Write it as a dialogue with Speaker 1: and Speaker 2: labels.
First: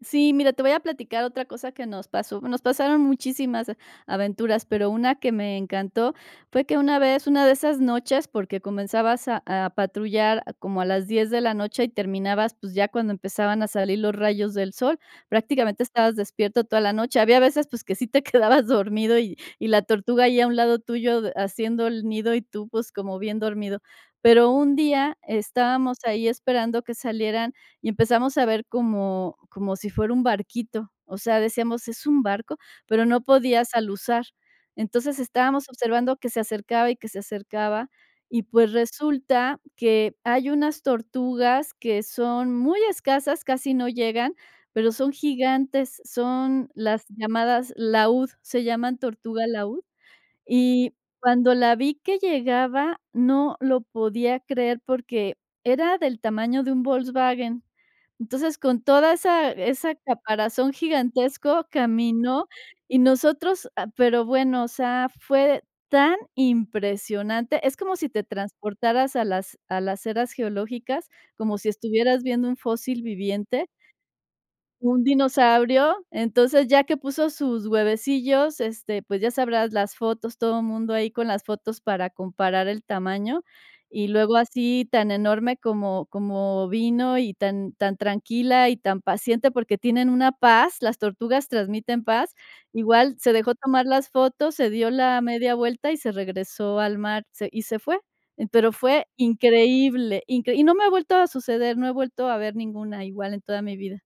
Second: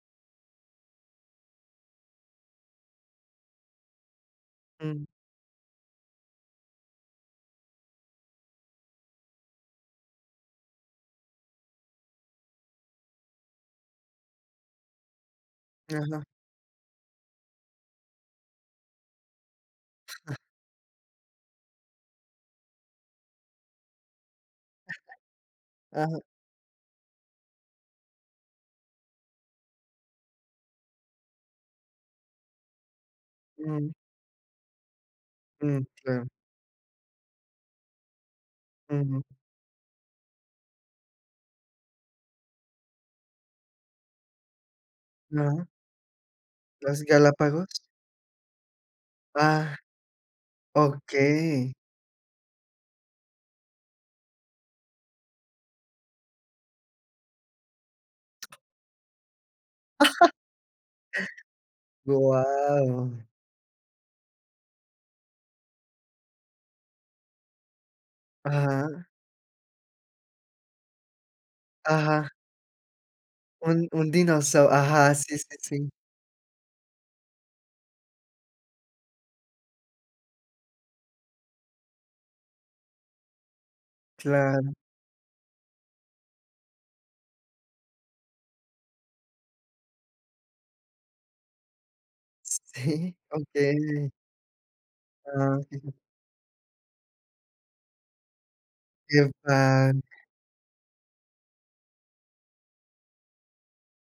Speaker 1: Sí, mira, te voy a platicar otra cosa que nos pasó. Nos pasaron muchísimas aventuras, pero
Speaker 2: Mm.
Speaker 1: una que me encantó fue que una vez, una de esas noches, porque comenzabas a a patrullar a como a las 10 de la noche, y terminabas, pues, ya cuando empezaban a salir los rayos del sol, prácticamente estabas
Speaker 2: Ajá.
Speaker 1: despierto toda la noche. Había veces, pues, que sí te quedabas dormido y y la tortuga
Speaker 2: Ajá.
Speaker 1: ahí a un lado tuyo, de haciendo el nido y tú, pues, como bien dormido. Pero un día, estábamos
Speaker 2: Ajá. Ajá.
Speaker 1: ahí esperando que salieran, y empezamos a ver como como si fuera un barquito, o sea, decíamos: "¿Es un barco", pero no podías
Speaker 2: Mm.
Speaker 1: aluzar. Entonces, estábamos
Speaker 2: Mm,
Speaker 1: observando
Speaker 2: claro.
Speaker 1: que se acercaba, y que se acercaba, y pues
Speaker 2: Ujú.
Speaker 1: resulta que hay unas tortugas, que son muy escasas, casi no llegan, pero son
Speaker 2: Ajá
Speaker 1: gigantes, son
Speaker 2: ¿Las
Speaker 1: las llamadas
Speaker 2: Galápagos?
Speaker 1: laúd, se llaman tortuga
Speaker 2: Ah,
Speaker 1: laúd. Y cuando
Speaker 2: okey.
Speaker 1: la vi que llegaba, no lo podía creer, porque era del tamaño de un Volkswagen. Entonces, con toda esa esa caparazón gigantesco, caminó y
Speaker 2: Guau.
Speaker 1: nosotros ah, pero bueno, o sea, fue tan impresionante. Es como si te
Speaker 2: Ajá.
Speaker 1: transportaras a las a las eras geológicas, como si estuvieras
Speaker 2: Ajá.
Speaker 1: viendo un fósil viviente
Speaker 2: Un un dinosau
Speaker 1: un
Speaker 2: ajá, sí, sí, sí.
Speaker 1: dinosaurio. Entonces, ya que puso sus huevecillos, este, pues ya sabrás, las fotos, todo mundo ahí con las fotos, para comparar el tamaño, y luego
Speaker 2: Claro.
Speaker 1: así, tan enorme como como vino, y tan tan tranquila, y tan paciente, porque tienen una paz, las tortugas transmiten paz, igual
Speaker 2: Sí,
Speaker 1: se dejó tomar
Speaker 2: okey.
Speaker 1: las fotos, se dio la media
Speaker 2: Ah.
Speaker 1: vuelta
Speaker 2: [unintelligible]
Speaker 1: y se regresó al mar, se y se fue. Eh, pero fue
Speaker 2: Qué [unintelligible]
Speaker 1: increíble, incre y no me ha vuelto a suceder, no he vuelto a ver ninguna igual en toda mi vida.